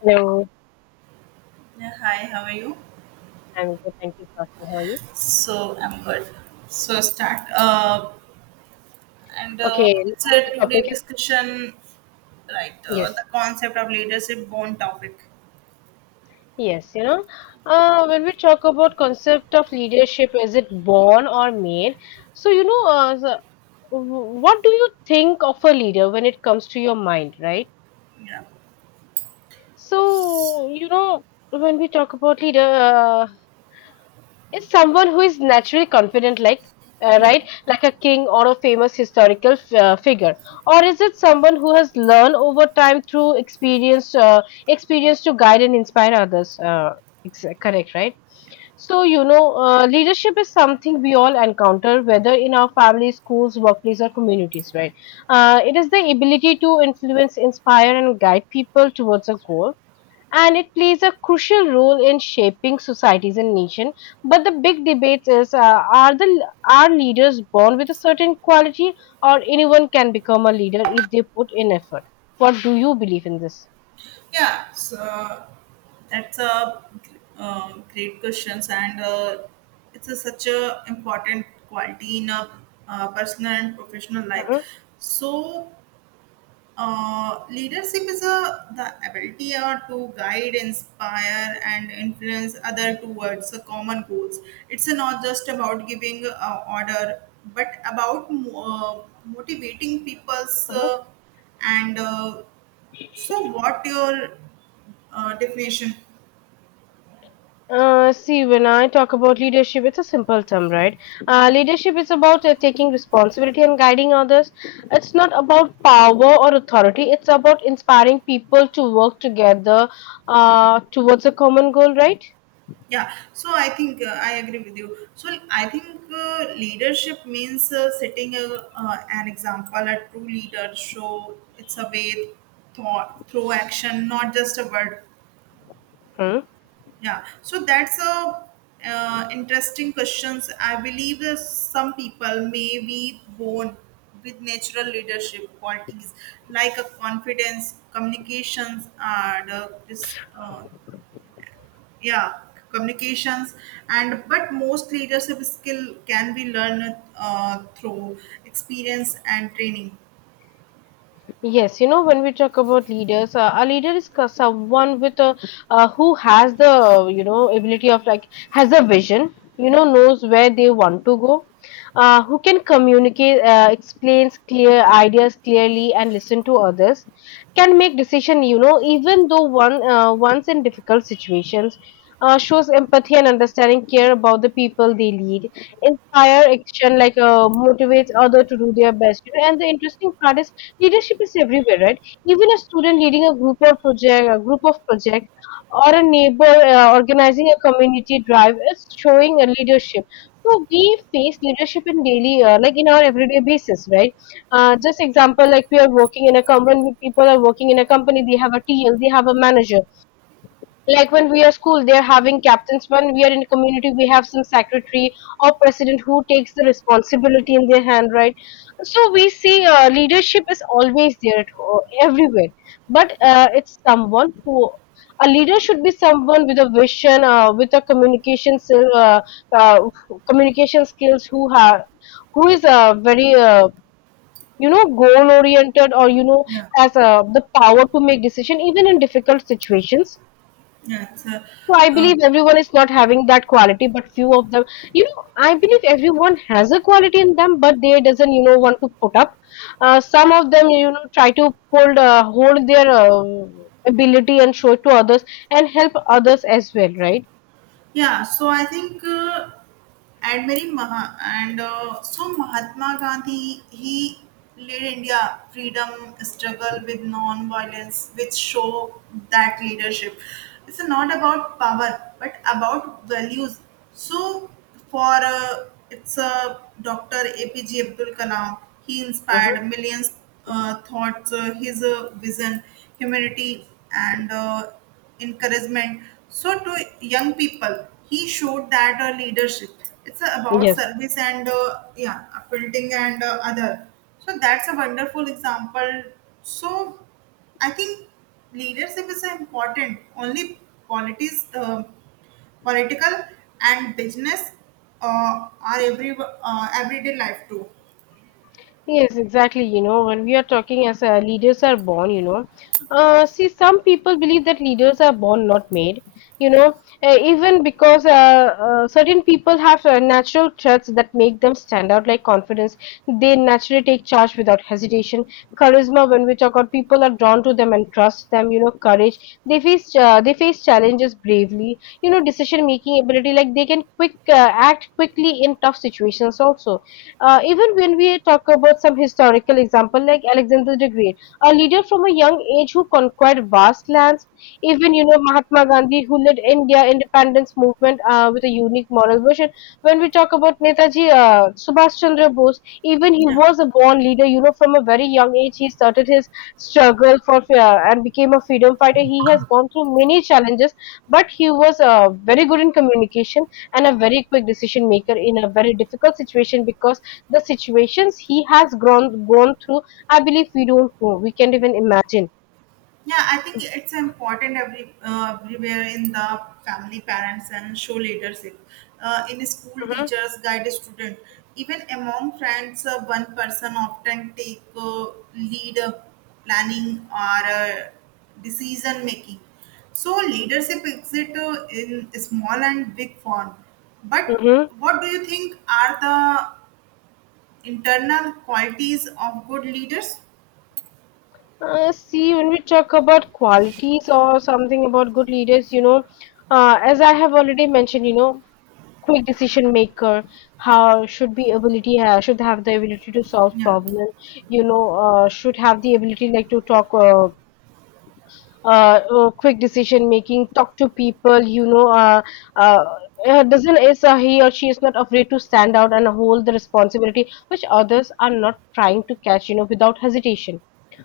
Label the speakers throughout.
Speaker 1: Hello,
Speaker 2: Yeah, hi, how are you?
Speaker 1: I'm good. Thank you for asking. How are you?
Speaker 2: So I'm good. So start. And
Speaker 1: Okay, now
Speaker 2: it's
Speaker 1: the
Speaker 2: a two-day
Speaker 1: topic is
Speaker 2: discussion, right? The
Speaker 1: yes,
Speaker 2: concept of leadership bond topic.
Speaker 1: yes. You know, when we talk about concept of leadership, is it born or made? So you know, uh, so what do you think of a leader when it comes to your mind, right?
Speaker 2: Yeah.
Speaker 1: So you know, when we talk about leader, is someone who is naturally confident, like
Speaker 2: Yeah.
Speaker 1: right, like a king or a famous historical figure, or is it someone who has learned over time through experience to guide and inspire others? Correct, right? So you know, leadership is something we all encounter, whether in our family, schools, workplace, or communities, right? It is the ability to influence, inspire, and guide people towards a goal, and it plays a crucial role in shaping societies and nation. But the big debates is are the are leaders born with a certain quality, or anyone can become a leader if they put in effort? What do you believe in this?
Speaker 2: Yeah. So that's a great questions, and it's a, such a important quality in a personal and professional life.
Speaker 1: Mhm,
Speaker 2: So leadership is a, the ability to guide, inspire, and influence other towards the common goals. It's not just about giving order, but about motivating people's.
Speaker 1: mhm.
Speaker 2: And uh, what your definition?
Speaker 1: See, when I talk about leadership, it's a simple term, right? Leadership is about taking responsibility and guiding others. It's not about power or authority. It's about inspiring people to work together towards a common goal, right?
Speaker 2: Yeah, so I think I agree with you. So I think leadership means setting a, an example, a true leader show it's a way thought through action, not just a word.
Speaker 1: Hmm?
Speaker 2: Yeah, so that's a interesting questions. I believe some people may be born with natural leadership qualities like a confidence, communications, and this. Yeah, communications, and but most leadership skill can be learned through experience and training.
Speaker 1: Yes, you know, when we talk about leaders, a leader is someone with a who has the you know ability of like has a vision, you
Speaker 2: Yeah,
Speaker 1: know, knows where they want to go, who can communicate, explains clear ideas clearly, and listen to others,
Speaker 2: yeah
Speaker 1: can make decision, you know, even though one once in difficult situations. Shows empathy and understanding, care about the people they lead, inspire action, like motivates other to do their best. You know, and the interesting part is leadership is everywhere, right? Even a student leading a group or project, a group of project, or a neighbor organizing a community drive is showing a leadership. So we face leadership in like in our everyday basis, right? Just example, like we are working in a company, people are working in a company, they have a TL, they have a manager, like when we are school they are having captains, when we are in community we have some secretary or president who takes the responsibility in their hand, right? So we see leadership is always there at everywhere. But it's someone who, a leader should be someone with a vision, with a communication uh, communication skills, who have, who is very you know goal oriented, or you know
Speaker 2: yeah,
Speaker 1: has the power to make decision even in difficult situations.
Speaker 2: yeah. It's a,
Speaker 1: So I
Speaker 2: uh,
Speaker 1: believe everyone is not having that quality, but few of them, you know, I believe everyone has a quality in them, but they doesn't, you know, want to put up. Some of them, you know, try to hold, hold their ability and show it to others and help others as well, right?
Speaker 2: Yeah, so I think admiring Maha and so Mahatma Gandhi, he led India freedom struggle with non-violence, which show that leadership. It's not about power, but about values. So for it's Dr. APJ Abdul Kalam, he inspired
Speaker 1: Mhm.
Speaker 2: millions thoughts. His vision, humanity, and encouragement. So to young people, he showed that leadership. It's about
Speaker 1: Yes.
Speaker 2: service and yeah, building and other. So that's a wonderful example. So I think leadership is important. Only politics, political and business are everyday life too.
Speaker 1: Yes, exactly. You know, when we are talking as leaders are born, you know, see, some people believe that leaders are born, not made. You know, even because certain people have natural traits that make them stand out, like confidence. They naturally take charge without hesitation. Charisma, when we talk about people are drawn to them and trust them. You know, courage. They face challenges bravely. You know, decision making ability, like they can quick act quickly in tough situations also. Even when we talk about some historical example like Alexander the Great, a leader from a young age who conquered vast lands, even you know Mahatma Gandhi who led India independence movement with a unique moral vision. When we talk about Netaji Subhash Chandra Bose, even he
Speaker 2: Yeah.
Speaker 1: was a born leader. You know, from a very young age, he started his struggle for and became a freedom fighter. He has gone through many challenges, but he was very good in communication and a very quick decision maker in a very difficult situation, because the situations he has grown gone through, I believe we don't know. We can't even imagine.
Speaker 2: Yeah, I think it's important everywhere in the family, parents, and show leadership. In school,
Speaker 1: Hmm.
Speaker 2: teachers guide a student. Even among friends, one person often take lead planning or decision making. So leadership exist in small and big form. But
Speaker 1: Mm-hmm.
Speaker 2: what do you think are the internal qualities of good leaders?
Speaker 1: See, when we talk about qualities or something about good leaders, you know, as I have already mentioned, you know, quick decision maker, how should be ability, should have the ability to solve
Speaker 2: Yeah,
Speaker 1: problem, you know, should have the ability like to quick decision making, talk to people, you know, uh, doesn't is he or she is not afraid to stand out and hold the responsibility which others are not trying to catch, you know, without hesitation.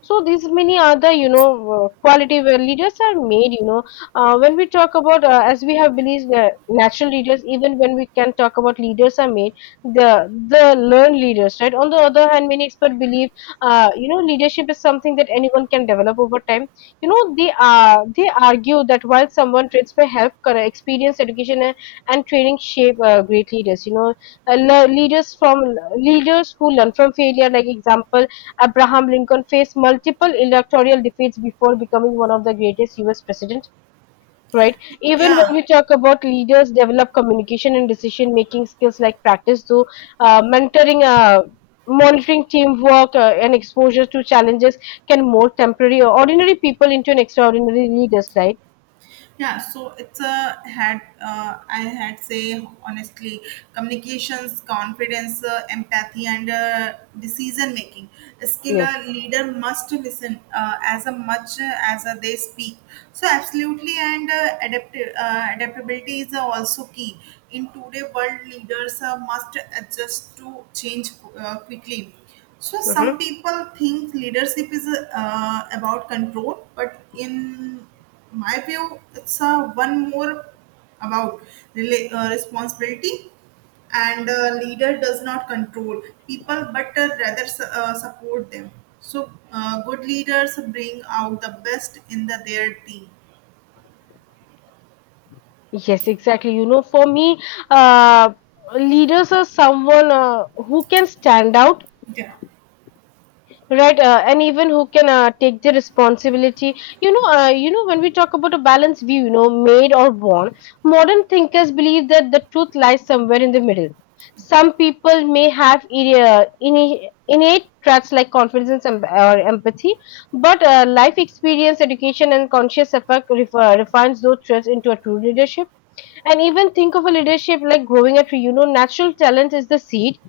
Speaker 1: So these many other you know quality where leaders are made, you know, when we talk about as we have believed the natural leaders, even when we can talk about leaders are made, the the learned leaders, right? On the other hand, many experts believe you know leadership is something that anyone can develop over time, you know. They argue that while someone traits may help correct, experience, education, and training shape great leaders, you know. Leaders from leaders who learn from failure, like example Abraham Lincoln faced multiple electoral defeats before becoming one of the greatest US presidents, right? Even when
Speaker 2: yeah.
Speaker 1: we talk about leaders develop communication and decision making skills like practice through mentoring, monitoring teamwork, and exposure to challenges, can mold temporary or ordinary people into an extraordinary leaders, right?
Speaker 2: Yeah, so it's a had I had say honestly, communications, confidence, empathy, and decision making. A skill a
Speaker 1: Yes.
Speaker 2: leader must listen as a much as they speak. So absolutely, and adaptability is also key. In today world, leaders must adjust to change quickly. So
Speaker 1: Hmm.
Speaker 2: some people think leadership is about control, but in my view, it's one more about responsibility. And leader does not control people, but rather support them. So good leaders bring out the best in the, their team.
Speaker 1: Yes, exactly. You know, for me, uh, leaders are someone who can stand out,
Speaker 2: Yeah,
Speaker 1: right, and even who can take the responsibility. You know, when we talk about a balanced view, you know, made or born, modern thinkers believe that the truth lies somewhere in the middle. Some people may have innate traits like confidence and em- or empathy, but life experience, education, and conscious effort refines those traits into a true leadership. And even think of a leadership like growing a tree. You know, natural talent is the seed,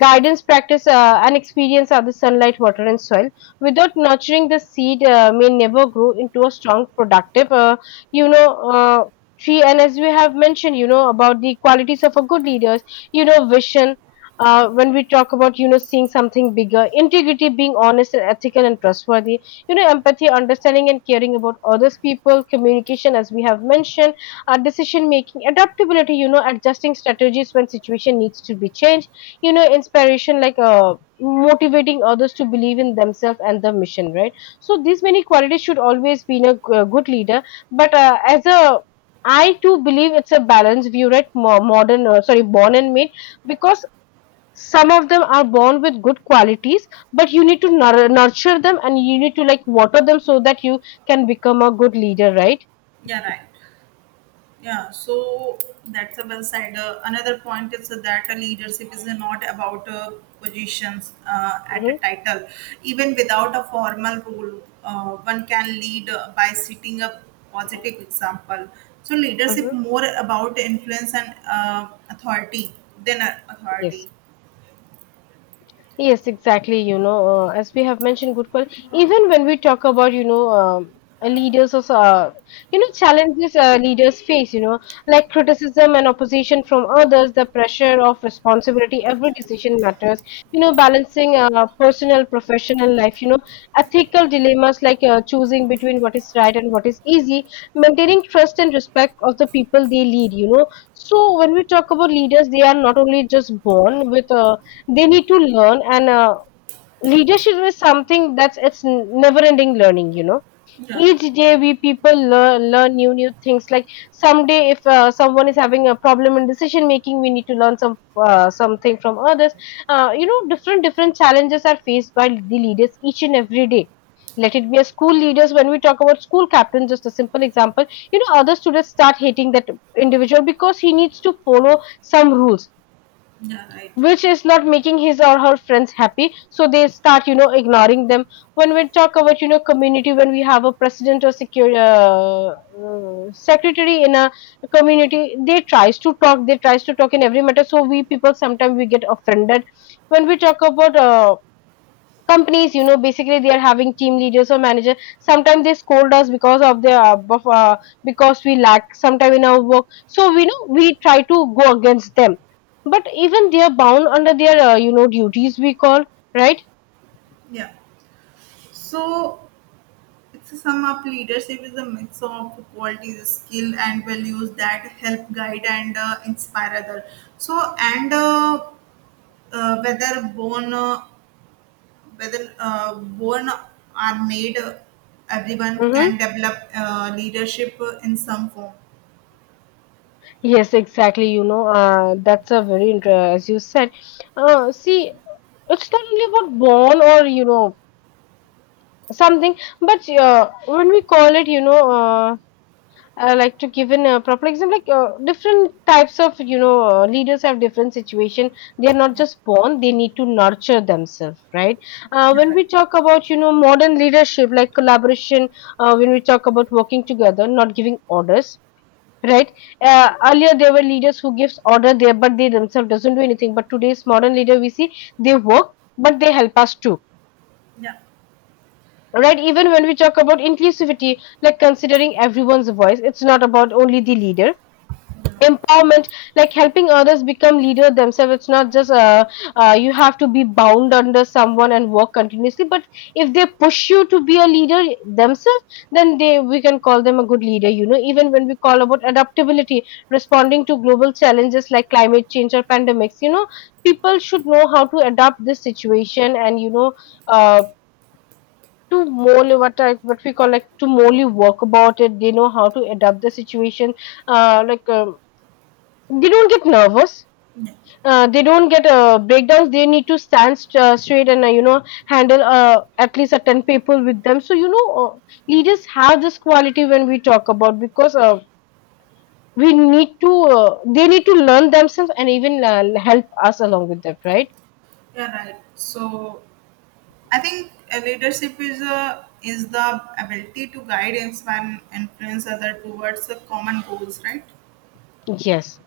Speaker 1: guidance, practice, and experience are the sunlight, water, and soil. Without nurturing, the seed may never grow into a strong, productive, you know, uh, tree. And as we have mentioned, you know, about the qualities of a good leaders. You know, vision. When we talk about you know seeing something bigger, integrity being honest and ethical and trustworthy, you know empathy understanding and caring about others people, communication as we have mentioned, decision making, adaptability, you know adjusting strategies when situation needs to be changed, you know inspiration like motivating others to believe in themselves and the mission, right? So these many qualities should always be in a a good leader. But as a, I too believe it's a balanced view, right? Mo- modern sorry born and made, because some of them are born with good qualities, but you need to nurture them and you need to like water them, so that you can become a good leader, right?
Speaker 2: yeah, right. Yeah, so that's a well said. Another point is that a leadership is not about positions at a
Speaker 1: Mm-hmm.
Speaker 2: title. Even without a formal role, one can lead by setting a positive example. So leadership
Speaker 1: Mm-hmm.
Speaker 2: more about influence and authority than
Speaker 1: Yes.
Speaker 2: authority.
Speaker 1: Yes, exactly. You know, as we have mentioned, good quality. Even when we talk about, you know, leaders of, you know, challenges leaders face, you know, like criticism and opposition from others, the pressure of responsibility, every decision matters. You know, balancing personal, professional life, you know, ethical dilemmas like choosing between what is right and what is easy, maintaining trust and respect of the people they lead, you know. So when we talk about leaders, they are not only just born with they need to learn, and leadership is something that's it's never ending learning, you know.
Speaker 2: Yeah,
Speaker 1: Each day we people learn new things, like someday if someone is having a problem in decision making, we need to learn some something from others, you know different challenges are faced by the leaders each and every day. Let it be a school leaders, when we talk about school captain just a simple example, you know other students start hating that individual because he needs to follow some rules,
Speaker 2: yeah, right.
Speaker 1: which is not making his or her friends happy, so they start you know ignoring them. When we talk about you know community, when we have a president or secure secretary in a community, they tries to talk in every matter, so we people sometimes we get offended. When we talk about companies, you know basically they are having team leaders or manager, sometimes they scold us because of the because we lack sometime in our work, so we know we try to go against them. But even they are bound under their you know duties we call, right?
Speaker 2: Yeah. So it's a sum up leadership is a mix of qualities, skill, and values that help guide and inspire others. So, uh, whether born, uh, whether born are made, everyone can
Speaker 1: Mm-hmm.
Speaker 2: develop leadership in some form.
Speaker 1: Yes, exactly, you know, that's a very as you said, see, it's not only about born or you know something, but when we call it you know, I like to give an a proper example, like different types of you know leaders have different situation, they
Speaker 2: Yeah,
Speaker 1: are not
Speaker 2: yeah,
Speaker 1: just born, they need to nurture themselves, right? Uh,
Speaker 2: you're
Speaker 1: when
Speaker 2: right.
Speaker 1: we talk about you know modern leadership like collaboration, when we talk about working together, not giving orders, right? Uh, earlier there were leaders who gives order there, but they themselves doesn't do anything, but today's modern leader we see they work but they help us too,
Speaker 2: Yeah,
Speaker 1: right? Even when we talk about inclusivity, like considering everyone's voice, it's not about only the leader.
Speaker 2: yeah.
Speaker 1: Empowerment, like helping others become leader themselves, it's not just you have to be bound under someone and work continuously, but if they push you to be a leader themselves, then they we can call them a good leader, you know. Even when we call about adaptability, responding to global challenges like climate change or pandemics, you know people should know how to adapt this situation, and you know, uh, to more what what we call like to more work about it, they know how to adapt the situation, uh, like um, they don't get nervous,
Speaker 2: Yeah.
Speaker 1: they don't get breakdowns, they need to straight and you know handle at least a 10 people with them, so you know leaders have this quality when we talk about, because we need to they need to learn themselves and even help us along with that, right?
Speaker 2: You're right. So I think leadership is a is the ability to guide, inspire, and influence other towards the common goals, right?
Speaker 1: Yes,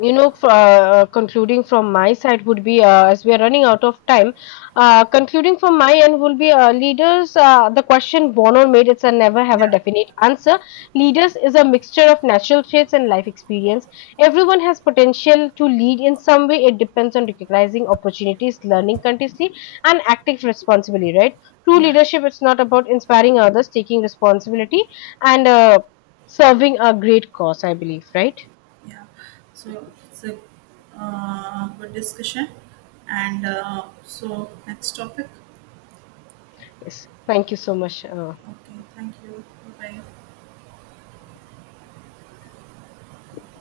Speaker 1: you know, for, concluding from my side would be as we are running out of time. Concluding from my end will be leaders. The question born or made, it's a never have a
Speaker 2: Yeah,
Speaker 1: definite answer. Leaders is a mixture of natural traits and life experience. Everyone has potential to lead in some way. It depends on recognizing opportunities, learning continuously, and acting responsibly, right? True
Speaker 2: yeah,
Speaker 1: leadership, it's not about inspiring others, taking responsibility, and serving a great cause, I believe, right?
Speaker 2: yeah. So it's a good discussion, and so next topic.
Speaker 1: Yes. Thank you so much
Speaker 2: Okay, thank you. Bye bye.